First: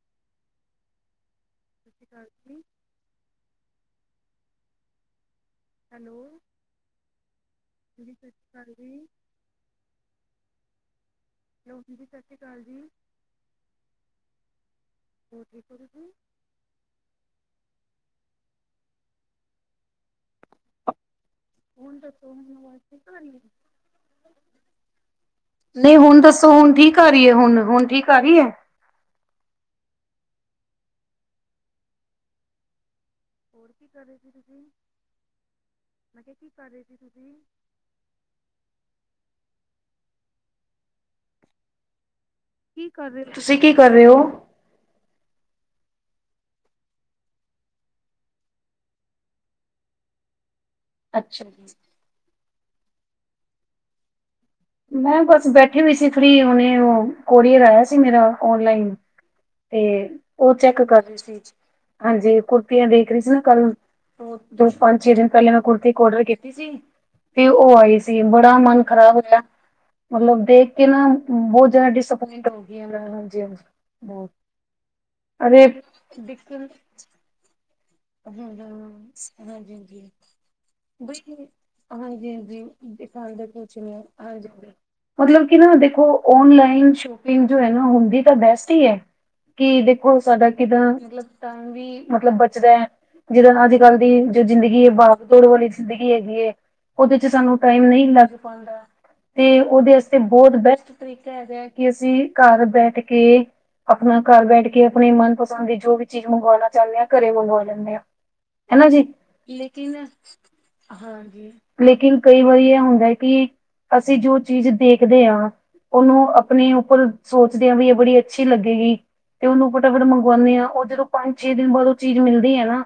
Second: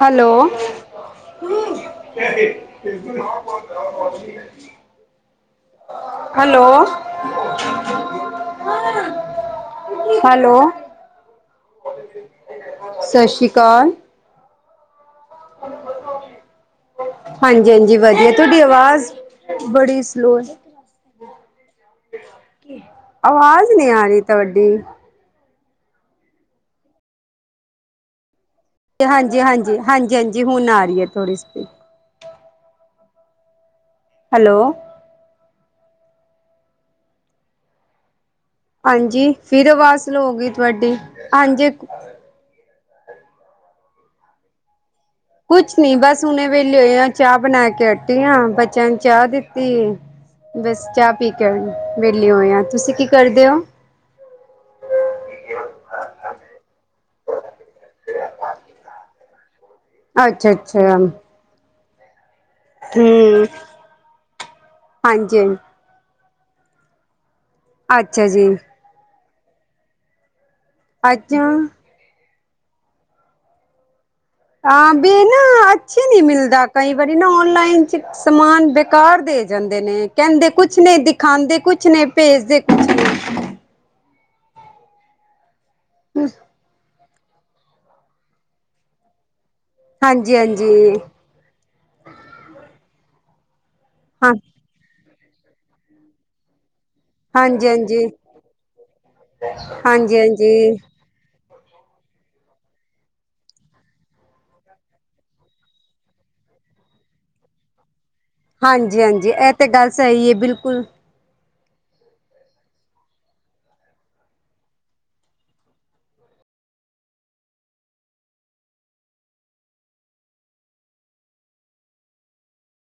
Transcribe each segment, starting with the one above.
Hello ਸਤਿ ਸ਼੍ਰੀ ਅਕਾਲ ਜੀ [inaudible] ਹੈਲੋ! ਹੈਲੋ ਹਾਂਜੀ, ਸਤਿ ਸ਼੍ਰੀ ਅਕਾਲ ਜੀ। ਹੈਲੋ, ਹੈਲੋ ਹਾਂਜੀ ਸਤਿ ਸ਼੍ਰੀ ਅਕਾਲ ਜੀ ਸਤਿ ਸ਼੍ਰੀ ਅਕਾਲ। ਹੋਰ ਠੀਕ ਹੋ ਤੁਸੀਂ ਹਾਂਜੀ-ਹਾਂਜੀ, ਵਧੀਆ ਤੁ ਤੁਹਾਡੀ ਆਵਾਜ਼ ਬੜੀ ਸਲੋਅ ਹੁਣ ਦੱਸੋ ਹੁਣ ਹੈ ਆਵਾਜ਼ ਠੀਕ ਆ ਰਹੀ ਆਵਾਜ਼ ਨੀ ਆ ਰਹੀ ਹੈ ਤੁਵਾਡੀ ਨਹੀਂ ਹੁਣ ਦੱਸੋ ਹੁਣ ਠੀਕ ਆ ਰਹੀ ਹੈ? ਹੁਣ-ਹੁਣ ਠੀਕ ਆ ਰਹੀ ਹੈ? ਹਾਂਜੀ-ਹਾਂਜੀ, ਹਾਂਜੀ-ਹਾਂਜੀ ਹੁਣ ਆ ਰਹੀ ਹੈ ਥੋੜੀ ਸਤੀ ਹੋਰ ਕਿ ਕਰ ਰਹੇ ਸੀ ਤੁਸੀ? ਮੈਂ ਕਿਹਾ ਕਿ ਕਰ ਰਹੇ ਸੀ ਤੁਸੀਂ? ਹਾਂਜੀ, ਫਿਰ ਆਵਾਜ਼ ਸਲੋ ਗਈ ਤੁਹਾਡੀ। ਹਾਂਜੀ ਕਿ ਕਰ ਰਹੇ ਤੁਸੀਂ? ਕਿ ਕਰ ਰਹੇ ਹੋ? ਕੁਛ ਨੀ ਬਸ ਹੁਨ ਵੇਲੇਏ ਆ ਚਾਹ ਬਣਾ ਕੇ ਹਟੀਆਂ ਬੱਚਿਆਂ ਨੂੰ ਚਾਹ ਦਿੱਤੀ ਬਸ ਚਾਹ ਪੀ ਅੱਛਾ ਕੇ, ਜੀ, ਵਿਹਲੇ ਹੋਏ ਆ। ਤੁਸੀਂ ਕਿ ਕਰਦੇ ਹੋ? ਮੈਂ ਬਸ ਬੈਠੇ ਵੀ ਸੀ ਫਰੀ ਉਹਨੇ ਉਹ ਕੋਰੀਅਰ ਆਇਆ ਸੀ ਮੇਰਾ ਓਨਲਾਈਨ ਤੇ ਅੱਛਾ ਉਹ ਚੈੱਕ ਅੱਛਾ ਕਰ ਰਹੀ ਸੀ। ਹਾਂਜੀ, ਕੁੜਤੀਆਂ ਦੇਖ ਰਹੀ ਸੀ ਹੂੰ ਨਾ ਕੱਲ। ਦੋ, ਪੰਜ- ਛੇ ਦਿਨ ਹਾਂਜੀ ਪਹਿਲਾਂ ਮੈਂ ਕੁੜਤੀ ਔਡਰ ਕੀਤੀ ਸੀ ਤੇ ਉਹ ਆਈ ਸੀ। ਅੱਛਾ ਜੀ। ਬੜਾ ਮਨ ਖ਼ਰਾਬ ਹੋਇਆ ਮਤਲਬ ਦੇਖ ਨਾ ਅੱਛਾ ਬਹੁਤ ਜ਼ਿਆਦਾ ਡਿਸਪਇੰਟ ਹੋ ਗਈ ਹਜੀ ਹਾਂ ਬ ਹਾਂ ਵੀ ਨਾ ਅੱਛੇ ਨੀ ਮਿਲਦਾ ਕਈ ਵਾਰੀ ਨਾ ਔਨਲਾਈਨ ਚ ਸਮਾਨ ਬੇਕਾਰ ਦੇ ਜਾ ਹਾਂਜੀ ਕਹਿੰਦੇ ਨੇ, ਹਾਂਜੀ। ਕਹਿੰਦੇ ਕੁਛ ਨੇ, ਬਈ ਦਿਖਾਉਂਦੇ ਕੁਛ ਨੇ, ਹਾਂਜੀ ਭੇਜਦੇ ਕੁਛ ਨੇ। ਹ ਮਤਲਬ ਕਿ ਨਾ ਦੇਖੋ, ਓਨਲਾਈਨ ਚ ਜੋ ਹੈ ਨਾ, ਹੁੰਦੀ ਤਾਂ ਬੈਸਟ ਹੀ ਹੈ। ਕਿ ਦੇਖੋ ਹਾਂਜੀ ਸਾਡਾ ਹਾਂਜੀ ਕਿੱਦਾਂ ਮਤਲਬ ਟਾਈਮ ਵੀ ਮਤਲਬ ਬਚਦਾ ਹੈ। ਜਿਦੇ ਨਾਲ ਗੱਲ ਦੀ ਹਾਂ ਜੋ, ਜ਼ਿੰਦਗੀ ਹੈ। ਭਾਗ- ਤੋੜ, ਵਾਲੀ ਜ਼ਿੰਦਗੀ ਹੈਗੀ ਹੈ। ਉਹਦੇ ਚ ਸਾਨੂੰ ਹਾਂਜੀ ਟਾਈਮ ਹਾਂਜੀ ਨਹੀਂ ਲੱਗ ਪਾਉਦਾ। ਤੇ ਉਹਦੇ ਹਾਂਜੀ ਵਾਸਤੇ ਬਹੁਤ ਹਾਂਜੀ ਬੈਸਟ ਤਰੀਕੇ ਕਿ, ਅਸੀਂ ਘਰ ਬੈਠ ਕੇ ਆਪਣਾ ਘਰ ਬੈਠ ਕੇ, ਆਪਣੀ ਮਨਪਸੰਦ ਦੀ ਜੋ ਵੀ, ਚੀਜ਼ ਮੰਗਵਾਉਣਾ ਚਾਹੁੰਦੇ ਹਾਂ। ਘਰੇ ਮੰਗਵਾ ਲੈਂਦੇ ਆ। ਹਨਾ ਹਾਂਜੀ ਜੀ, ਹਾਂਜੀ ਇਹ ਤੇ ਗੱਲ ਲੇਕਿਨ ਸਹੀ ਹੈ ਬਿਲਕੁਲ ਹਾਂਜੀ। ਲੇਕਿਨ, ਕਈ ਵਾਰੀ ਇਹ ਹੁੰਦਾ ਕਿ, ਅਸੀਂ ਜੋ ਚੀਜ਼ ਦੇਖਦੇ ਹਾਂ। ਉਹਨੂੰ, ਆਪਣੇ ਉੱਪਰ ਸੋਚਦੇਿਆਂ ਵੀ, ਇਹ ਬੜੀ ਅੱਛੀ ਲੱਗੇਗੀ। ਤੇ ਉਹਨੂੰ ਫਟਾਫਟ ਮੰਗਵਾਉਂਦੇ ਆ। ਉਹ ਜਦੋਂ ਪੰਜ, ਛੇ ਦਿਨ ਬਾਅਦ ਉਹ ਚੀਜ਼ ਮਿਲਦੀ ਹੈ। ਨਾ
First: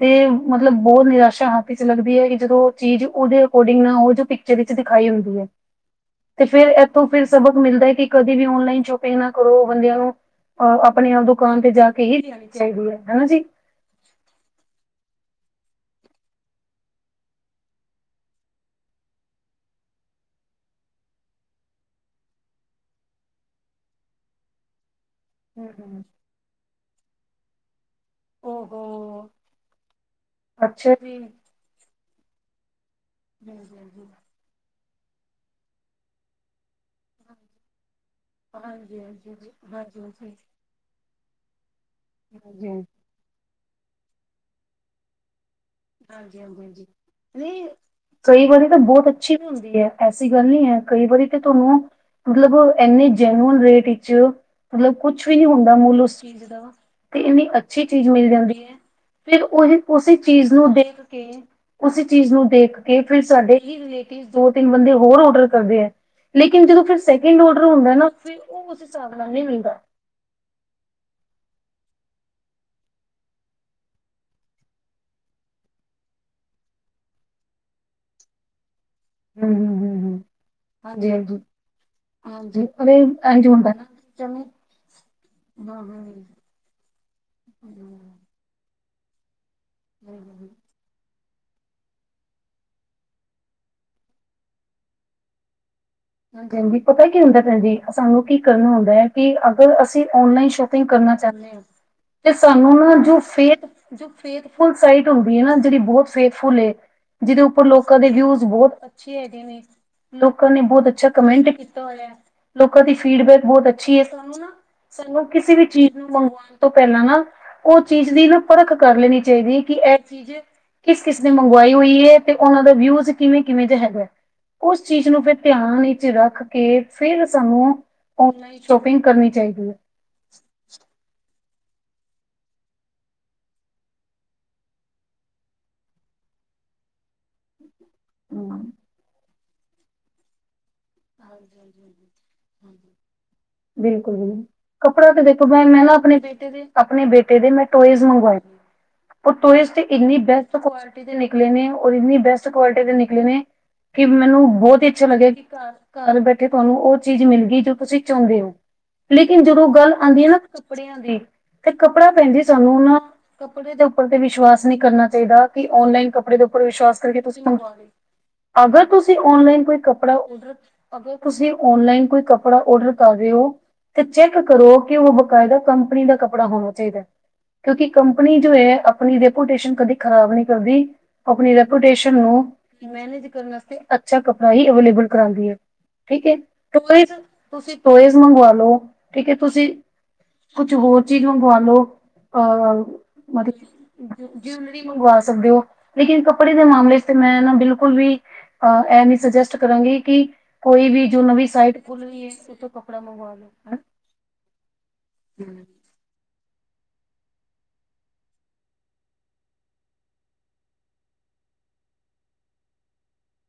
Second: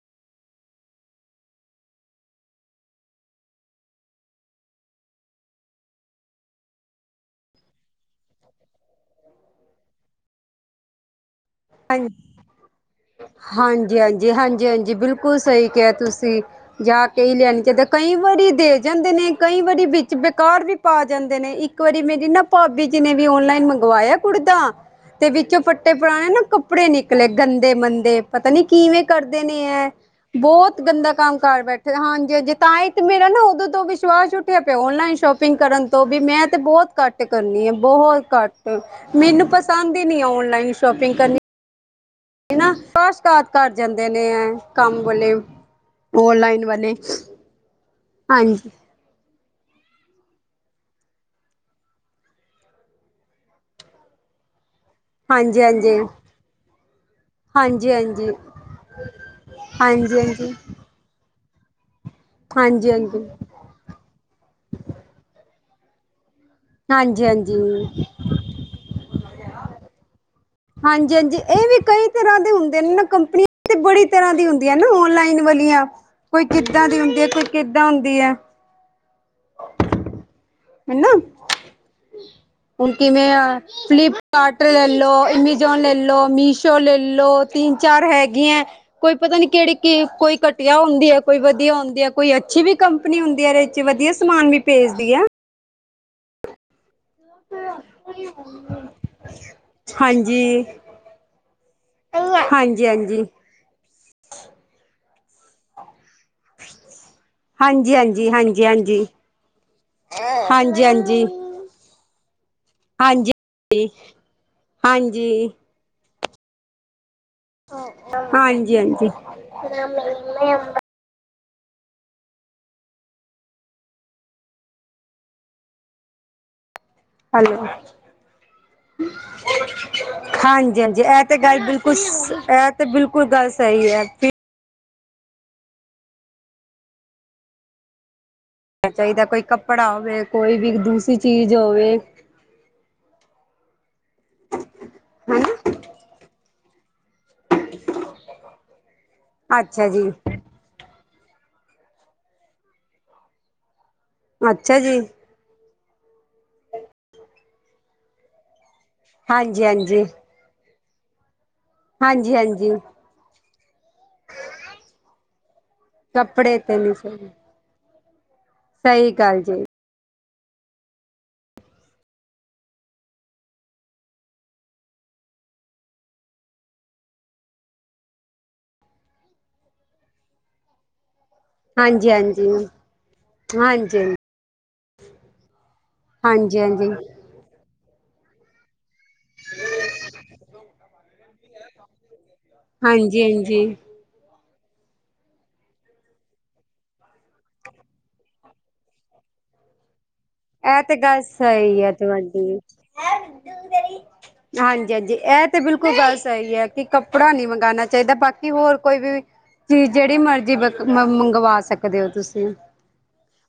ਤੇ, ਮਤਲਬ ਬਹੁਤ ਨਿਰਾਸ਼ਾ ਹੱਥ ਚ ਲੱਗਦੀ ਹੈ। ਕਿ ਜਦੋਂ ਉਹ ਚੀਜ਼, ਉਹਦੇ ਅਕੋਰਡਿੰਗ, ਨਾ ਉਹ ਜੋ ਪਿਕਚਰ ਵਿੱਚ ਦਿਖਾਈ, ਹੁੰਦੀ ਹੈ। ਤੇ ਫੇਰ ਇੱਥੋਂ, ਫੇਰ ਸਬਕ ਮਿਲਦਾੜਹੈ, ਕਿ ਕਦੇ ਵੀ ਓਨਲਾਈਨ ਸ਼ੋਪਿੰਗ ਨਾ, ਕਰੋ ਬੰਦਿਆਂ ਨੂੰ ਆ ਆਪਣੇ ਆਪ ਬੁੱਕ। ਹ ਹਾਂਜੀ -ਹਾਂਜੀ, -ਹਾਂਜੀ -ਹਾਂਜੀ, ਬਿਲਕੁਲ ਸਹੀ। ਕਿਹਾਂ ਤੁਸੀਂ, ਜਾ ਕੇ ਹੀ, ਲੈਣੀ ਚਾਹੀਦਾ। ਕਈ ਵਾਰੀ ਦੇ ਜਾਂਦੇ ਨੇ, ਕਈ ਵਾਰੀ ਵਿੱਚ ਬੇਕਾਰ ਵੀ। ਪਾ ਜਾਂਦੇ ਨੇ, ਇੱਕ ਵਾਰੀ, ਮੇਰੀ ਨਾ ਭਾਬੀ ਜੀ ਨੇ ਵੀ, ਓਨਲਾਈਨ ਮੰਗਵਾਇਆ ਕੁੜਤਾ। ਤੇ ਵਿੱਚੋਂ, ਹੂੰ ਫਟੇ- ਹੂੰ ਪੁਰਾਣੇ। ਕੱਪੜੇ ਨਿਕਲੇ। ਗੰਦੇ- ਮੰਦੇ ਤੇ, ਪਤਾ ਨੀ, ਕਿਵੇਂ ਓਹੋ ਕਰਦੇ ਨੇ ਏ। ਬਹੁਤ ਅੱਛਾ। ਗੰਦਾ ਜੀ ਕੰਮ ਕਾਰ ਬੈਠੇ। ਹਾਂਜੀ -ਹਾਂਜੀ, ਤਾਂ ਹੀ ਤੇ ਮੇਰਾ ਨਾ ਉਦੋਂ ਹਾਂਜੀ ਤੋਂ ਹਾਂਜੀ ਵਿਸ਼ਵਾਸ ਉੱਠਿਆ ਔਨਲਾਈਨ ਸ਼ੋਪਿੰਗ ਕਰਨ ਤੋਂ ਵੀ, ਮੈਂ, ਤੇ ਬਹੁਤ ਘੱਟ ਕਰਨੀ ਆ ਬਹੁਤ। ਘੱਟ ਹਾਂਜੀ ਹਾਂਜੀ ਮੈਨੂੰ, ਪਸੰਦ ਹਾਂਜੀ ਹੀ ਨੀ, ਔਨਲਾਈਨ ਸ਼ੋਪਿੰਗ ਕਰਨੀ। ਹਾਂਜੀ ਘਰ ਜਾਂਦੇ ਨੇ ਹੈ, ਕੰਮ ਵਾਲੇ ਓਨਲਾਈਨ ਵਾਲੇ ਕਈ, ਵਾਰੀ ਹਾਂਜੀ ਤਾਂ ਬਹੁਤ ਅੱਛੀ, ਵੀ ਹੁੰਦੀ ਹੈ। ਐਸੀ ਗੱਲ ਨੀ ਹੈ। ਕਈ ਵਾਰੀ ਤੇ ਤੁਹਾਨੂੰ ਮਤਲਬ, ਇੰਨੇ ਜੈਨਊਨ ਰੇਟ ਵਿੱਚ ਮਤਲਬ, ਕੁਛ ਵੀ ਨਹੀਂ ਹਾਂਜੀ ਹੁੰਦਾ ਹਾਂਜੀ ਮੁੱਲ ਉਸ ਚੀਜ਼ ਦਾ। ਤੇ ਇਨੀ, ਅੱਛੀ ਹਾਂਜੀ ਚੀਜ਼ ਮਿਲ ਹਾਂਜੀ ਹਾਂਜੀ ਜਾਂਦੀ ਹੈ। ਫੇਰ, ਉਹੀ, ਉਸੇ ਹਾਂਜੀ ਚੀਜ਼ ਹਾਂਜੀ ਨੂੰ ਦੇਖ ਕੇ ਉਸੀ ਚੀਜ਼ ਨੂੰ ਦੇਖ ਹਾਂਜੀ ਕੇ, ਫੇਰ ਹਾਂਜੀ ਸਾਡੇ ਹੀ, ਰਿਲੇਟਿਵ ਦੋ, ਤਿੰਨ ਬੰਦੇ ਹੋਰ ਔਡਰ ਕਰਦੇ ਹੈ। ਲੇਕਿਨ ਜਦੋਂ ਫ ਹਾਂਜੀ ਸੈਕਿੰਡ ਔਡਰ ਹੁੰਦਾ ਨਾ। ਫੇਰ ਉਹ, ਉਸ ਹਿਸਾਬ ਨਾਲ ਨਹੀਂ ਮਿਲਦਾ। ਹਾਂਜੀ- ਹਾਂਜੀ, ਇਹ ਵੀ ਕਈ ਤਰਾਂ ਦੇ ਹੁੰਦੇ ਨੇ ਕੰਪਨੀਆਂ। ਤੇ, ਬੜੀ ਤਰਾਂ ਦੀ ਹੁੰਦੀਆਂ ਨਾ, ਓਨਲਾਈਨ ਵਾਲੀਆਂ। ਕੋਈ ਕਿੱਦਾਂ ਦੀ ਹੁੰਦੀ ਹੈ। ਕੋਈ ਕਿੱਦਾਂ ਹੁੰਦੀ ਹੈ। ਹੂੰ- ਹੂੰ, ਹੂੰ -ਹੂੰ, ਹਾਂਜੀ ਹਨਾ -ਹਾਂਜੀ। ਹਾਂਜੀ ਹੁਣ ਅਰੇ ਕਿਵੇਂ ਇੰਝ ਆ। ਹੁੰਦਾ ਨਾ ਜਿਵੇਂ ਫਲਿਪਕਾਰਟ ਲੈਲੋ, ਅਮਾਜੋਨ ਹਾਂ ਲੈਲੋ, ਮੀਸ਼ੋ ਲੈ ਲੈਲੋ ਤਿੰਨ, ਚਾਰ ਹਾਂ। ਹੈਗੀਆਂ। ਕੋਈ ਪਤਾ ਨੀ ਕਿਹੜੀ, ਕਿ ਕੋਈ ਘਟੀਆ ਹੁੰਦੀ ਹੈ। ਕੋਈ ਵਧੀਆ ਹੁੰਦੀ ਆ। ਕੋਈ ਅੱਛੀ ਵੀ, ਕੰਪਨੀ ਹੁੰਦੀ ਆ। ਵਿੱਚ ਵਧੀਆ ਸਮਾਨ ਵੀ, ਭੇਜਦੀ ਆ। ਹਾ ਕਹਿੰਦੀ। ਪਤਾ ਕੀ ਹੁੰਦਾ। ਭੈਣ ਜੀ, ਸਾਨੂੰ ਕੀ ਕਰਨਾ ਹੁੰਦਾ ਹੈ। ਕਿ ਅਗਰ ਅਸੀਂ ਓਨਲਾਈਨ ਹਾਂਜੀ, ਸ਼ੋਪਿੰਗ ਕਰਨਾ ਚਾਹੁੰਦੇ ਹਾਂ। ਤੇ ਸਾਨੂੰ ਨਾ, ਜੋ ਹਾਂਜੀ-ਹਾਂਜੀ। ਫੇਥ, ਫੈਥਫੁੱਲ ਸਾਈਟ ਹੁੰਦੀ ਹੈ। ਨਾ ਜਿਹੜੀ ਬਹੁਤ। ਫੈਥਫੁੱਲ ਏ। ਜਿਹਦੇ ਉੱਪਰ ਲੋਕਾਂ ਦੇ ਹਾਂਜੀ-ਹਾਂਜੀ, ਵਿਊਜ਼ ਬਹੁਤ ਹਾਂਜੀ-ਹਾਂਜੀ, ਅੱਛੇ, ਹੈਗੇ ਨੇ। ਲੋਕਾਂ ਨੇ, ਬਹੁਤ ਅੱਛੀ। ਅੱਛਾ, ਹਾਂਜੀ-ਹਾਂਜੀ, ਕਮੈਂਟ ਕੀਤਾ ਹੋਇਆ ਹੈ। ਲੋਕਾਂ ਦੀ ਹਾਂਜੀ। ਫੀਡਬੈਕ ਬਹੁਤ ਅੱਛੀ ਹੈ। ਸਾਨੂੰ ਨਾ, ਸਾਨੂੰ ਹਾਂਜੀ, ਕਿਸੇ ਵੀ ਚੀਜ਼ ਨੂੰ, ਮੰਗਵਾਉਣ ਤੋਂ ਪਹਿਲਾਂ ਨਾ। ਉਹ ਚੀਜ਼ ਦੀ ਨਾ, ਪਰਖ ਕਰ ਹਾਂਜੀ-ਹਾਂਜੀ। ਲੈਣੀ ਚਾਹੀਦੀ ਏ। ਕਿ ਇਹ ਚੀਜ਼ ਕਿਸ- ਕਿਸ। ਨੇ ਮੰਗਵਾਈ ਹੋਈ ਹੈ। ਤੇ, ਉਹਨਾਂ ਦਾ ਵਿਊਜ ਕਿਵੇਂ- ਕਿਵੇਂ, ਦੇ ਹੈਗਾ ਨੇ, ਉਸ ਚੀਜ਼ ਨੂੰ ਫੇਰ ਧਿਆਨ। ਵਿੱਚ, ਰੱਖ ਕੇ। ਫਿਰ ਹੈਲੋ, ਸਾਨੂੰ ਓਨਲਾਈਨ ਸ਼ੋਪਿੰਗ ਕਰਨੀ ਚਾਹੀਦੀ ਹੈ। ਹਾਂਜੀ-ਹਾਂਜੀ ਇਹ ਤੇ ਗੱਲ ਬਿਲਕੁਲ ਇਹ ਤੇ ਬਿਲਕੁਲ ਗੱਲ ਸਹੀ ਹੈ। ਹਮ ਚਾਹੀਦਾ ਕੋਈ ਕੱਪੜਾ ਹੋਵੇ ਕੋਈ ਵੀ ਦੂਸਰੀ ਹਾਂਜੀ ਚੀਜ਼ ਹਾਂਜੀ ਹੋਵੇ। ਹਾਂਜੀ ਹਾਂਜੀ ਬਿਲਕੁਲ ਕੱਪੜਾ ਤੇ ਦੇਖੋ ਮੈਂ ਹਨਾ ਮੈਂ ਨਾ ਆਪਣੇ ਬੇਟੇ ਦੇ ਆਪਣੇ ਬੇਟੇ ਦੇ ਮੈਂ ਟਾਏਸ ਮੰਗਵਾਏ। ਓਹ ਟੋਇਜ਼ ਤੇ ਅੱਛਾ ਜੀ ਇੰਨੀ ਬੈਸਟ ਕੁਆਲਿਟੀ। ਨਿਕਲੇ ਨੇ ਔਰ ਇੰਨੀ ਬੈਸਟ ਕੁਆਲਿਟੀ ਦੇ ਨਿਕਲੇ ਨੇ ਕਿ ਮੈਨੂੰ ਬਹੁਤ ਹੀ ਅੱਛਾ ਲੱਗਿਆ ਕਿ ਘਰ। ਘਰ ਬੈਠੇ ਤੁਹਾਨੂੰ ਉਹ ਚੀਜ਼ ਮਿਲ ਗਈ ਜੋ ਤੁਸੀਂ ਚਾਹੁੰਦੇ ਹੋ ਲੇਕਿਨ ਹਾਂਜੀ ਜਦੋਂ ਗੱਲ ਹਾਂਜੀ ਆਉਂਦੀ ਹੈ ਨਾ। ਕੱਪੜਿਆਂ ਦੀ ਤੇ ਕੱਪੜਾ ਭੈਣ ਹਾਂਜੀ ਜੀ ਹਾਂਜੀ ਸਾਨੂੰ ਨਾ ਕੱਪੜੇ ਦੇ ਉੱਪਰ ਤੇ ਵਿਸ਼ਵਾਸ ਨਹੀ ਕਰਨਾ ਚਾਹੀਦਾ। ਕਿ ਔਨਲਾਈਨ ਕੱਪੜੇ ਦੇ ਉਪਰ ਤੇ ਨਹੀਂ ਵਿਸ਼ਵਾਸ ਕਰਕੇ ਸਹੀ ਤੁਸੀ ਮੰਗਵਾ ਲਓ। ਅਗਰ ਸਹੀ ਤੁਸੀਂ ਗੱਲ ਜੀ ਔਨਲਾਈਨ ਕੋਈ ਕੱਪੜਾ ਔਡਰ। ਅਗਰ ਤੁਸੀਂ ਔਨਲਾਈਨ ਕੋਈ ਕੱਪੜਾ ਆਰਡਰ ਕਰ ਰਹੇ ਹੋ। ਤੇ ਚੈੱਕ ਕਰੋ ਕਿ ਉਹ ਬਕਾਇਦਾ ਕੰਪਨੀ ਦਾ ਕੱਪੜਾ ਹੋਣਾ ਚਾਹੀਦਾ। ਕਿਉਂਕਿ ਕੰਪਨੀ ਜੋ ਹੈ ਆਪਣੀ ਰੈਪੂਟੇਸ਼ਨ ਕਦੇ ਖ਼ਰਾਬ ਨਹੀ ਕਰਦੀ। ਆਪਣੀ ਹਾਂਜੀ ਰੇਪੁੱਟੇਸ਼ਨ ਨੂੰ ਹਾਂਜੀ ਹਾਂਜੀ ਮੈਨੇਜ ਕਰਨ ਵਾਸਤੇ ਹਾਂਜੀ ਅੱਛਾ ਕੱਪੜਾ ਹੀ ਅਵੇਲੇਬਲ ਕਰਾਂਦੀ ਹੈ। ਠੀਕ ਹੈ ਹਾਂਜੀ ਟੋਏਜ਼ ਤੁਸੀਂ ਟੋਏਜ਼ ਮੰਗਵਾ ਲੋ। ਠੀਕ ਹੈ, ਤੁਸੀਂ ਕੁਛ, ਹੋਰ ਚੀਜ਼ ਮੰਗਵਾ ਲੋ। ਹਾਂਜੀ ਹਾਂਜੀ। ਜੁਲਰੀ ਮੰਗਵਾ ਸਕਦੇ ਹੋ ਲੇਕਿਨ ਕੱਪੜੇ ਦੇ ਮਾਮਲੇ ਚ ਤੇ ਮੈਂ ਨਾ ਬਿਲਕੁਲ ਵੀ। ਅ ਐਵੇ ਹੀ ਸੁਜੈਸਟ ਕਰਾਂਗੀ ਕਿ। ਇਹ ਕੋਈ ਤੇ ਵੀ ਜੋ ਗੱਲ ਨਵੀ ਸਾਈਟ ਸਹੀ ਖੁਲ ਰਹੀ ਹੈ ਤੁਹਾਡੀ ਉਥੋਂ ਕੱਪੜਾ ਮੰਗਵਾ ਲੋ। ਹਾਂਜੀ ਹਾਂਜੀ ਇਹ ਤੇ ਬਿਲਕੁਲ ਗੱਲ ਸਹੀ ਹੈ ਕਿ ਕੱਪੜਾ ਨਹੀ ਮੰਗਉਣਾ ਚਾਹੀਦਾ ਬਾਕੀ ਹੋਰ ਕੋਈ ਵੀ। ਜੀ ਜਿਹੜੀ, ਮਰਜ਼ੀ ਮੰਗਵਾ ਸਕਦੇ ਹੋ। ਤੁਸੀਂ।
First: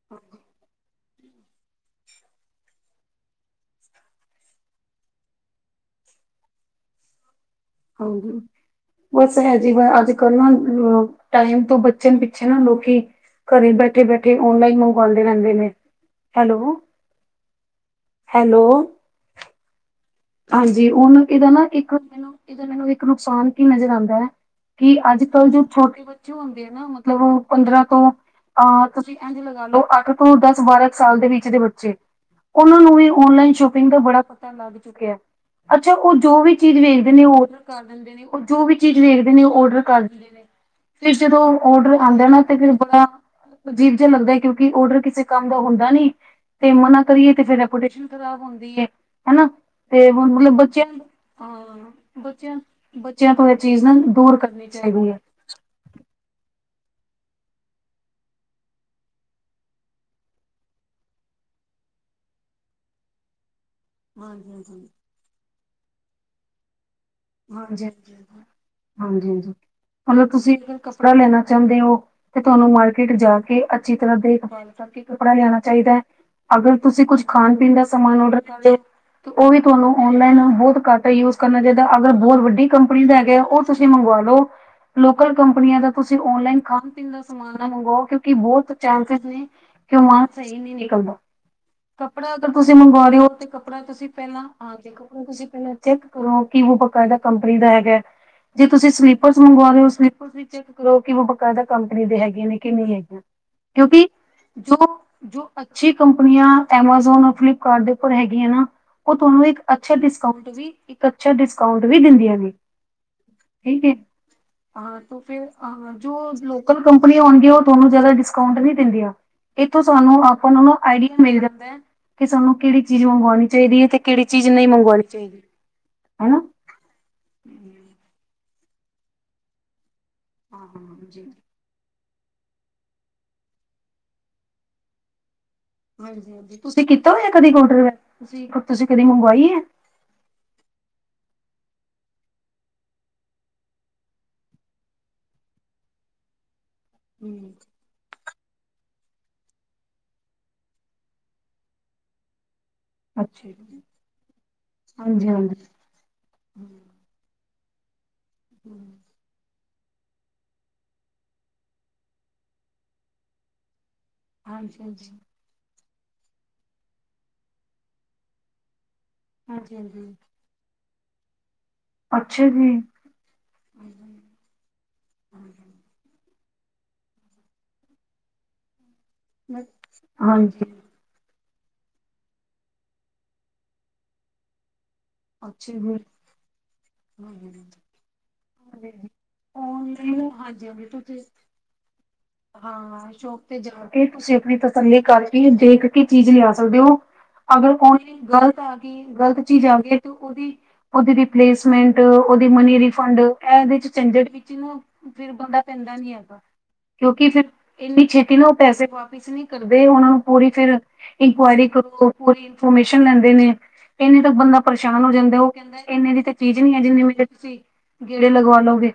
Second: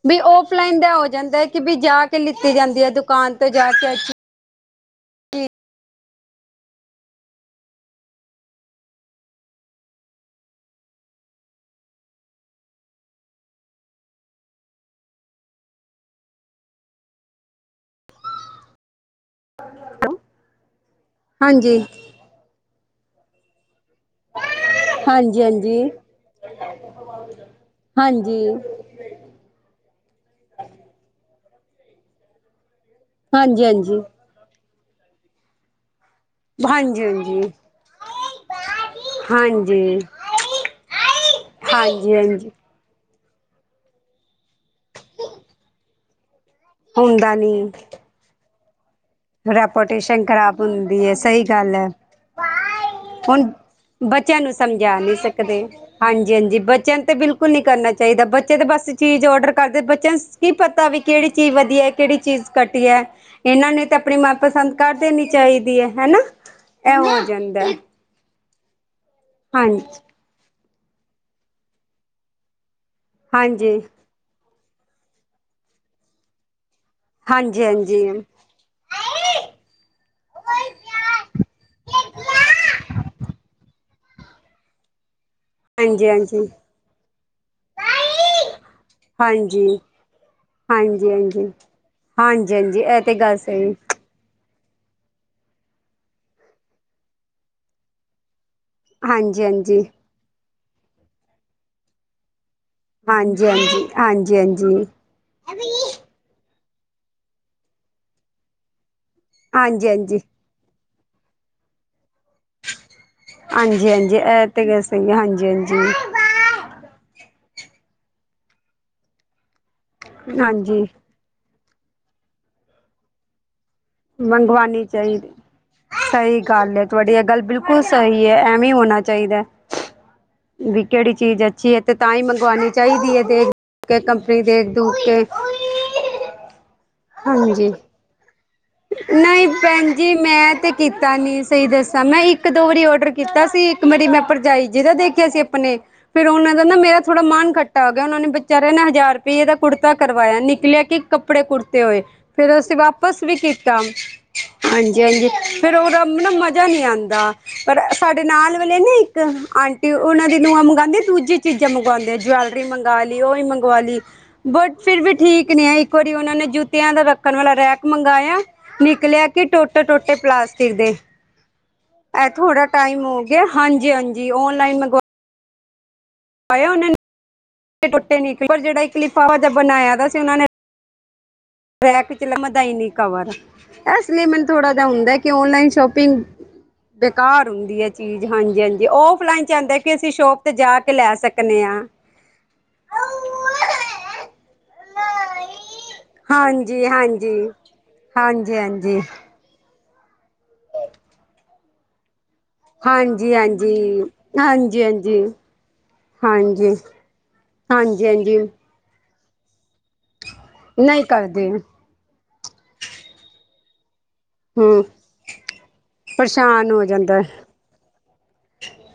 ਬੀ ਊਫ਼ਲਾਇਨ ਦਾ ਹੋ ਜਾਂਦਾ ਕਿ ਬੀ ਜਾ ਕੇ ਲਿੱਤੀ ਜਾਂਦੀ ਹੈ ਦੁਕਾਨ ਤੋਂ ਜਾ ਕੇ। ਹਜੀ ਬਸ ਹੈ ਜੀ ਅੱਜ ਕੱਲ੍ਹ ਨਾ ਅ ਟਾਈਮ ਤੋਂ ਬਚਣ ਪਿੱਛੇ ਨਾ ਲੋਕੀ। ਘਰੇ ਬੈਠੇ ਬੈਠੇ ਓਨਲਾਈਨ ਮੰਗਵਾਂਦੇ ਰਹਿੰਦੇ ਨੇ ਹੈਲੋ। ਹੈਲੋ ਹਾਂਜੀ ਉਹਨਾਂ ਇਹਦਾ ਨਾ ਹਾਂਜੀ ਇੱਕ ਮੈਨੂੰ ਇਹਦਾ ਮੈਨੂੰ ਇੱਕ ਨੁਕਸਾਨ ਕੀ ਨਜ਼ਰ ਆਉਂਦਾ ਹੈ। ਕਿ ਅੱਜ ਹਾਂਜੀ ਕੱਲ੍ਹ ਜੋ ਹਾਂਜੀ ਛੋਟੇ ਬੱਚੇ ਹੁੰਦੇ ਆ ਨਾ ਮਤਲਬ ਉਹ ਪੰਦਰਾਂ ਤੋਂ। ਹਾਂਜੀ, ਅਹ ਤੁਸੀਂ ਇਝ ਲਗਾ ਲੋ ਅੱਠ ਤੋਂ ਦਸ ਬਾਰਾਂ ਸਾਲ ਦੇ ਵਿੱਚ। ਵਿਚ ਦੇ ਬੱਚੇ ਉਹਨਾਂ ਨੂੰ ਵੀ ਓਨਲਾਈਨ ਹਾਂਜੀ, ਸ਼ੋਪਿੰਗ ਦਾ ਹਾਂਜੀ, ਬੜਾ ਪਤਾ ਲੱਗ ਚੁੱਕਿਆ। ਅੱਛਾ ਉਹ ਜੋ ਵੀ ਚੀਜ਼ ਵੇਖਦੇ ਹਾਂਜੀ, ਨੇ ਉਹ ਹਾਂਜੀ। ਓਡਰ ਕਰ ਦਿੰਦੇ ਨੇ ਉਹ ਜੋ ਵੀ ਚੀਜ਼ ਵੇਖਦੇ ਨੇ ਉਹ ਓਡਰ ਹਾਂਜੀ। ਕਰ ਦਿੰਦੇ ਨੇ। ਫਿਰ ਜਦੋਂ ਹਾਂਜੀ, ਔਡਰ ਆਉਂਦਾ ਨਾ ਹਾਂਜੀ ਤੇ ਫਿਰ ਬੜਾ। ਅਜੀਬ ਜਿਹਾ ਲੱਗਦਾ ਕਿਉਂਕਿ ਔਡਰ ਕਿਸੇ ਕੰਮ ਦਾ ਹੁੰਦਾ ਨੀ। ਤੇ ਮਨਾ ਕਰੀਏ ਹੁੰਦਾ ਤੇ ਫਿਰ ਰੈਪੂਟੇਸ਼ਨ ਖ਼ਰਾਬ ਹੁੰਦੀ ਹੈ। ਰੈਪੋ ਰੈਪੂਟੇਸ਼ਨ ਖਰਾਬ ਹੁੰਦੀ ਹੈ ਸਹੀ ਗੱਲ ਹਾਂ ਹੈ ਬੱਚਿਆਂ ਬੱਚਿਆਂ ਹੁਣ ਤੋਂ ਇਹ ਚੀਜ਼ ਨਾ ਦੂਰ ਬੱਚਿਆਂ ਨੂੰ ਕਰਨੀ ਸਮਝਾ। ਚਾਹੀਦੀ ਨਹੀਂ ਹੈ। ਸਕਦੇ ਹਾਂਜੀ ਹਾਂਜੀ। ਜੀ ਬੱਚਿਆਂ ਨੂੰ ਤੇ ਬਿਲਕੁਲ ਨਹੀ ਕਰਨਾ ਚਾਹੀਦਾ ਬੱਚੇ ਤਾਂ ਬਸ ਚੀਜ਼ ਔਡਰ ਕਰਦੇ ਬੱਚਿਆਂ ਨੂੰ ਕੀ ਪਤਾ ਵੀ ਕਿਹੜੀ ਚੀਜ਼। ਵਧੀਆ ਕਿਹੜੀ ਚੀਜ਼ ਘਟੀਆ ਹੈ ਇਹਨਾਂ ਨੂੰ ਤਾਂ ਆਪਣੀ ਹਾਂਜੀ ਮਨਪਸੰਦ ਹਾਂਜੀ ਕਰ ਦੇਣੀ ਚਾਹੀਦੀ ਹੈ ਹੈ ਨਾ। ਇਹ ਹੋ ਜਾਂਦਾ। ਹਾਂਜੀ ਹਾਂਜੀ ਹਾਂਜੀ ਹਾਂਜੀ ਮਤਲਬ ਤੁਸੀਂ ਕੱਪੜਾ ਲੈਣਾ ਚਾਹੁੰਦੇ ਹੋ ਤੇ ਤੁਹਾਨੂੰ ਮ। ਤੇ ਜਾ ਕੇ ਹਾਂਜੀ, ਅੱਛੀ ਤਰ੍ਹਾਂ ਦੇਖ ਭਾਲ ਕਰਕੇ ਕੱਪੜਾ ਲਿਆਣਾ ਚਾਹੀਦਾ ਹੈ ਅਗਰ। ਤੁਸੀਂ ਕੁਝ ਖਾਣ ਹਾਂਜੀ, ਪੀਣ ਦਾ ਸਮਾਨ ਹਾਂਜੀ। ਆਰਡਰ ਕਰ ਲਓ ਉਹ ਵੀ ਤੁਹਾਨੂੰ ਆਨਲਾਈਨ ਬਹੁਤ ਘੱਟ ਯੂਜ ਕਰਨਾ ਚਾਹੀਦਾ। ਅਗਰ ਬਹੁਤ ਵੱਡੀ ਕੰਪਨੀ ਦਾ ਹੈਗਾ। ਉਹ ਤੁਸੀਂ ਮੰਗਵਾ ਲਓ ਲੋਕਲ। ਲੋਕਲ ਕੰਪਨੀਆਂ ਦਾ ਹਾਂਜੀ ਤੁਸੀਂ ਹਾਂਜੀ ਆਨਲਾਈਨ ਖਾਣ ਪੀਣ ਦਾ ਸਮਾਨ ਨਾ ਮੰਗਵਾਓ ਕਿਉਂਕਿ ਬਹੁਤ ਚਾਂਸਿਸ ਨੇ ਹਾਂਜੀ ਕਿ। ਸਹੀ ਹਾਂਜੀ ਨਹੀਂ ਹਾਂਜੀ ਨਿਕਲਦਾ ਕੱਪੜਾ ਅਗਰ ਹਾਂਜੀ ਹਾਂਜੀ ਤੁਸੀਂ ਇਹ ਮੰਗਵਾ ਰਹੇ ਹੋ ਗੱਲ ਤੇ ਸਹੀ ਕੱਪੜਾ ਤੁਸੀਂ ਪਹਿਲਾਂ। ਹਾਂ ਦੇਖੋ ਤੁਸੀ ਪਹਿਲਾਂ ਚੈੱਕ ਕਰੋ ਕਿ ਉਹ ਬਕਾਇਦਾ ਕੰਪਨੀ ਦਾ ਹੈਗਾ। ਜੇ ਤੁਸੀਂ ਸਲੀਪਰਸ ਹਾਂਜੀ ਮੰਗਵਾ ਹਾਂਜੀ ਰਹੇ ਹੋ ਸਲੀਪਰ ਵੀ ਚੈੱਕ ਕਰੋ ਕਿ ਬਕਾਇਦਾ ਕੰਪਨੀ ਦੇ ਹੈਗੇ ਨੇ। ਕਿ ਨਹੀਂ ਹੈਗੀਆਂ ਹਾਂਜੀ ਹਾਂਜੀ ਕਿਉਂਕਿ ਹਾਂਜੀ ਹਾਂਜੀ ਜੋ, ਜੋ ਹਾਂਜੀ ਅੱਛੀ ਕੰਪਨੀਆਂ ਐਮਾਜ਼ੋਨ, ਫਲਿਪਕਾਰਟ ਦੇ ਉਪਰ ਹੈਗੀ ਆ ਨਾ ਉਹ ਤੁਹਾਨੂੰ ਇੱਕ ਅੱਛਾ ਹਾਂਜੀ ਡਿਸਕਾਂਟ ਵੀ ਅੱਛਾ ਡਿਸਕਾਊਂਟ ਵੀ ਦਿੰਦੀਆਂ ਨੇ। ਹਾਂਜੀ ਠੀਕ ਹੈ ਹਾਂਜੀ ਇਹ ਤੇ ਗੱਲ ਸਹੀ ਹੈ। ਹਾਂ ਹਾਂਜੀ ਫਿਰ ਜੋ ਲੋਕਲ ਹਾਂਜੀ ਕੰਪਨੀ ਹੋਣਗੀਆਂ ਉਹ ਤੁਹਾਨੂੰ ਜ਼ਿਆਦਾ ਡਿਸਕਾਊਂਟ ਨੀ ਦਿੰਦੀਆਂ ਇਥੋਂ ਸਾਨੂੰ ਆਪਾਂ ਨੂੰ ਨਾ ਹਾਂਜੀ ਆਈਡੀਆ ਮਿਲ ਜਾਂਦਾ ਕਿ ਸਾਨੂੰ ਕਿਹੜੀ ਚੀਜ਼ ਮੰਗਵਾਉਣੀ ਚਾਹੀਦੀ ਹੈ ਤੇ ਕਿਹੜੀ ਚੀਜ਼ ਨਹੀਂ ਮੰਗਵਾਉਣੀ ਚਾਹੀਦੀ। ਸਹੀ ਹਨਾ ਗੱਲ ਹੈ ਤੁਹਾਡੀ ਇਹ ਗੱਲ ਬਿਲਕੁਲ ਸਹੀ ਹੈ ਐਵੇਂ ਹੋਣਾ ਚਾਹੀਦਾ। ਹਾਂ ਵੀ ਹਾਂ ਕਿਹੜੀ ਜੀ ਚੀਜ਼ ਅੱਛੀ ਹੈ ਤੇ ਤਾਂ ਹੀ ਮੰਗਵਾਨੀ ਚਾਹੀਦੀ ਹੈ ਦੇਖ ਦੂਖ ਕੇ ਕੰਪਨੀ ਦੇਖ ਦੂਖ ਕੇ ਤੁਸੀਂ ਕੀਤਾ ਹੋਇਆ ਕਦੀ ਹਾਂਜੀ [unintelligible] ਨਹੀਂ ਮੰਗਵਾਈ ਹੈ? ਭੈਣ ਜੀ ਮੈਂ ਤੇ ਕੀਤਾ ਨੀ। ਸਹੀ ਦੱਸਾਂ ਮੈਂ ਇੱਕ ਦੋ ਵਾਰੀ ਔਡਰ ਕੀਤਾ ਸੀ ਇੱਕ ਮੇਰੀ ਮੈਂ ਭਰਜਾਈ ਜੀ ਦਾ ਦੇਖਿਆ ਸੀ ਆਪਣੇ ਫੇਰ ਉਨਾ ਫੇਰ ਮੇਰਾ ਥੋੜਾ ਹੂੰ। ਮਨੱ ਖੱਟਾ ਹੋ ਗਿਆ ਉਹਨਾਂ ਨੇ ਬੀਚਾਰਿਆ ਨੇ ਹਜ਼ਾਰ ਇਹਦਾ ਕੁੜਤਾ ਕਰਵਾਇਆ ਨਿਕਲਿਆ ਕਿ ਕੱਪੜੇ ਕੁੜਤੇ ਹੋਏ ਫੇਰ ਅਸੀਂ ਵਾਪਿਸ ਵੀ ਅੱਛਾ ਕੀ ਜੀ, ਹਾਂਜੀ-ਹਾਂਜੀ ਫੇਰ ਉਹਦਾ ਨਾ ਮਜ਼ਾ ਨਹੀਂ ਆਉਂਦਾ ਪਰ ਸਾਡੇ ਨਾਲ ਵਾਲੇ ਨੇ ਇੱਕ ਆਂ ਤੇ ਉਹਨਾਂ ਦੇ ਨੂੰਹਾਂ ਮੰਗਾਦੀਆਂ ਦੁਜੀ ਚੀਜ਼ਾਂ ਮੰਗਵਾਉਂਦੇ ਜੋਐਲਰੀ ਮੰਗਾ ਲਈ ਉਹ ਹੀ ਮੰਗਵਾ ਲੀ। ਬਟ ਫਿਰ ਵੀ ਹਾਂਜੀ-ਹਾਂਜੀ, ਠੀਕ ਨੀ ਆ ਇੱਕ ਵਾਰੀ ਉਹਨਾਂ ਨੇ ਜੁੱਤਿਆਂ ਦਾ ਰੱਖਣ ਵਾਲਾ ਰੈਕ ਮੰਗਾਇਆ ਨੀ ਨਿਕਲਿਆ ਕਿ ਹਾਂਜੀ-ਹਾਂਜੀ। ਟੋਟ-ਟੋਟੇ ਪਲਾਸਟਿਕ ਦੇ। ਇਹ ਅੱਛਾ ਜੀ। ਹਾਂਜੀ। ਅੱਛਾ ਥੋੜਾ ਜੀ, ਟਾਈਮ ਹੋ ਗਿਆ ਹਾਂਜੀ-ਹਾਂਜੀ ਓਨਲਾਈਨ ਮੰਗ ਪਆ ਉਹਨਾਂ ਨੇ ਟੋਟੇ-ਟੋਟੇ ਨਿਕਲੇ ਪਰ ਜਿਹੜਾ ਇਕ ਲਿਫਾਜਾ ਬਣਾਇਆ ਤਾਂ ਸੀ ਉਹਨਾਂ ਨੇ ਔਨਲਾਈਨ ਰੈਕ ਚ ਲੰਮਦਾ ਈ ਨੀ ਕਵਰ ਐਸ ਲਈ ਮੈਨੂੰ ਥੋੜਾ ਹੁੰਦਾ ਕਿ ਔਨਲਾਈਨ ਸ਼ੋਪਿੰਗ। ਬੇਕਾਰ ਹੁੰਦੀ ਹੈ ਚੀਜ਼ ਹਾਂਜੀ ਹਾਂਜੀ ਉਫਲਾਈਨ ਚ ਆਂਦੇ ਕਿ ਅਸੀਂ ਸ਼ੋਪ ਤੇ ਜਾ ਹਾਂਜੀ-ਹਾਂਜੀ ਕੇ ਲੈ ਤੁਸੀਂ ਸਕਨੇ ਹਾ। ਹ ਹਾਂ ਸ਼ੋਪ ਤੇ ਜਾ ਕੇ ਤੁਸੀਂ ਆਪਨੀ ਤਸੱਲੀ ਕਰਕੇ ਦੇਖ ਕੇ ਚੀਜ਼ ਲਿਆ ਸਕਦੇ ਹਾਂਜੀ ਹੋ ਹਾਂਜੀ ਅਗਰ ਓਨਲੀ ਹਾਂਜੀ ਗਲਤ ਆ ਗਈ ਹਾਂਜੀ ਗਲਤ ਚੀਜ਼ ਆ ਗਈ ਤੇ ਉਦੀ, ਉਦੀ ਰਿਪਲੇਸਮੈਂਟ ਉਹਦੀ ਮਨੀ ਰਿਫੰਡ ਇਹ ਹਾਂਜੀ ਉਹਦੇ ਚ ਹਾਂਜੀ ਚੰਜੜ ਵਿੱਚ ਨਾ ਹਾਂਜੀ ਫਿਰ ਬੰਦਾ ਪੈਂਦਾ ਨੀ ਹੈਗਾ। ਹਾਂਜੀ ਕਿਉਂਕਿ ਫਿਰ ਇੰਨੀ ਹਾਂਜੀ ਛੇਤੀ ਹਾਂਜੀ ਨਾ ਉਹ ਪੈਸੇ ਵਾ [unintelligible] ਕਰਦੇ ਹੁਣ ਪੂਰੀ ਫਰ ਨਹੀਂ ਕਰਦੇ ਇੰਕੁਆਇਰੀ ਕਰੋ ਪੂਰੀ ਇਨਫੋਰਮੇਸ਼ਨ ਲੈਂਦੇ ਨੇ [unintelligible] ਬੰਦਾ ਹੂੰ ਪਰੇਸ਼ਾਨ ਹੋ ਜਾਂਦਾ ਉਹ ਕਹਿੰਦਾ ਇੰਨੇ ਦੀ ਤਾਂ ਚੀਜ਼ ਪਰੇਸ਼ਾਨ ਨਹੀਂ ਹੈ ਹੋ ਜਿੰਨੇ ਜਾਂਦਾ ਦੇ ਤੁਸੀਂ ਗੇੜੇ ਲਗਵਾ ਲੋਗੇ।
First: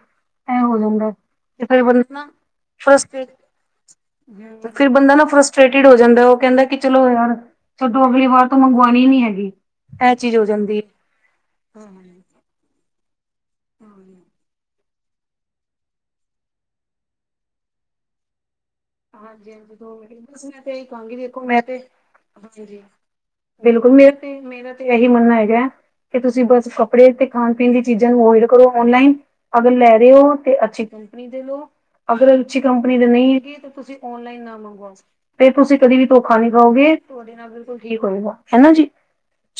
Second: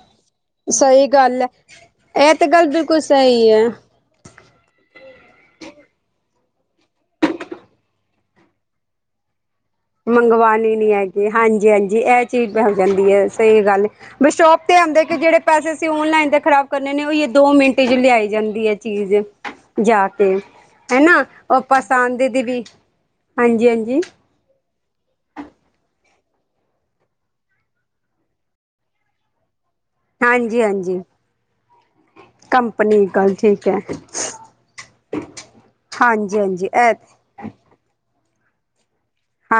ਐ ਹੋ ਸਹੀ ਜਾਂਦਾ ਗੱਲ ਹੈ ਤੇ ਫੇਰ ਬੰਦਾ ਨਾ ਇਹ ਤੇ ਗੱਲ ਬਿਲਕੁਲ ਸਹੀ ਹੈ ਫਰਸਟਰੇਟ ਫਿਰ ਬੰਦਾ ਨਾ ਫਰਸਟ੍ਰਟਿਡ ਹੋ ਜਾਂਦਾ ਉਹ ਕਹਿੰਦਾ ਕਿ ਚਲੋ ਹੋਰ ਛਡੋਂ ਅਗਲੀ ਵਾਰ ਤੋਂ ਮੰਗਵਾਣੀ ਨੀ ਹੈਗੀ ਇਹ ਚੀਜ਼ ਹੋ ਜਾ ਨਹੀਂ ਹੈਗੀ ਹਾਂਜੀ-ਹਾਂਜੀ ਇਹ ਚੀਜ਼ ਹੋ ਜਾਂਦੀ ਹੈ ਸਹੀ ਗੱਲ ਬਸ ਸ਼ੋਪ ਤੇ ਇਹ ਹੁੰਦਾ ਕਿ ਜਿਹੜੇ ਪੈਸੇ ਅਸੀ ਔਨਲਾਈਨ ਦੇ ਖ਼ਰਾਬ ਕਰਨੇ ਉਹੀਓ ਦੋ ਮਿੰਟ ਚ ਲਿਆਈ ਜਾਂਦੀ ਹੈ। ਚੀਜ਼ ਹਾਂਜੀ ਦੋ ਜਾ ਮਿੰਟ ਕੇ ਬਸ ਮੈਂ ਤੇ ਇਹੀ ਕਹਾਂਗੀ ਹਨਾ ਦੇਖੋ ਉਹ ਮੈਂ ਤੇ ਪਸੰਦ ਦੀ ਵੀ ਹਾਂਜੀ ਹਾਂਜੀ ਬਿਲਕੁਲ ਹਾਂਜੀ ਮੇਰੇ ਤੇ ਮੇਰਾ ਇਹੀ ਮੰਨਣਾ ਹੈਗਾ ਹੈ ਕਿ ਤੁਸੀਂ ਬਸ ਕੱਪੜੇ ਤੇ ਖਾਣ ਪੀਣ ਦੀ ਚੀਜ਼ਾਂ ਨੂੰ ਅਵੋਏਡ ਕਰੋ ਆਨਲਾਈਨ। ਅਗਰ ਲੈ ਰਹੇ ਹੋ ਤੇ ਹਾਂਜੀ ਅੱਛੀ ਹਾਂਜੀ ਕੰਪਨੀ ਦੇ ਲੋ, ਅਗਰ ਅੱਛੀ ਕੰਪਨੀ ਦੇ ਗੱਲ ਨਹੀਂ ਹੈਗੇ ਠੀਕ ਤਾਂ ਹੈ ਤੁਸੀਂ ਓਨਲਾਈਨ ਨਾ ਮੰਗਵਾਓ ਫ ਤੁਸੀਂ ਕਦੇ ਵੀ ਧੋਖਾ ਹਾਂਜੀ ਨੀ ਹਾਂਜੀ ਇਹ ਖਾਓਗੇ ਤੁਹਾਡੇ ਨਾਲ ਬਿਲਕੁਲ ਠੀਕ ਹੋਏਗਾ। ਹੈਨਾ ਜੀ।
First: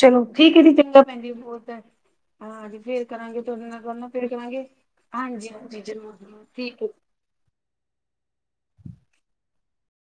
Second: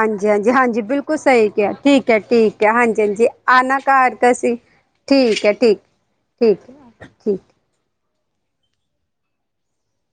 ਚਲੋ ਠੀਕ ਹੈ ਜੀ ਹਾਂਜੀ ਚੰਗਾ ਬਿਲਕੁਲ ਭੈਣ ਜੀ ਸਹੀ ਬਹੁਤ ਕਿਹਾ ਠੀਕ ਹੈ, ਠੀਕ ਹੈ ਹਾਂਜੀ ਫੇਰ ਹਾਂਜੀ-ਹਾਂਜੀ ਕਰਾਂਗੇ ਤੁਹਾਡੇ ਆਨਾ ਨਾਲ ਗੱਲ ਨਾ ਘਰ ਫੇਰ ਤੁਸੀ। ਕਰਾਂਗੇ ਠੀਕ ਹਾਂਜੀ ਹੈ ਠੀਕ, ਹਾਂਜੀ ਜ਼ਰੂਰ ਜ਼ਰੂਰ ਠੀਕ ਹੈ ਠੀਕ-ਠੀਕ।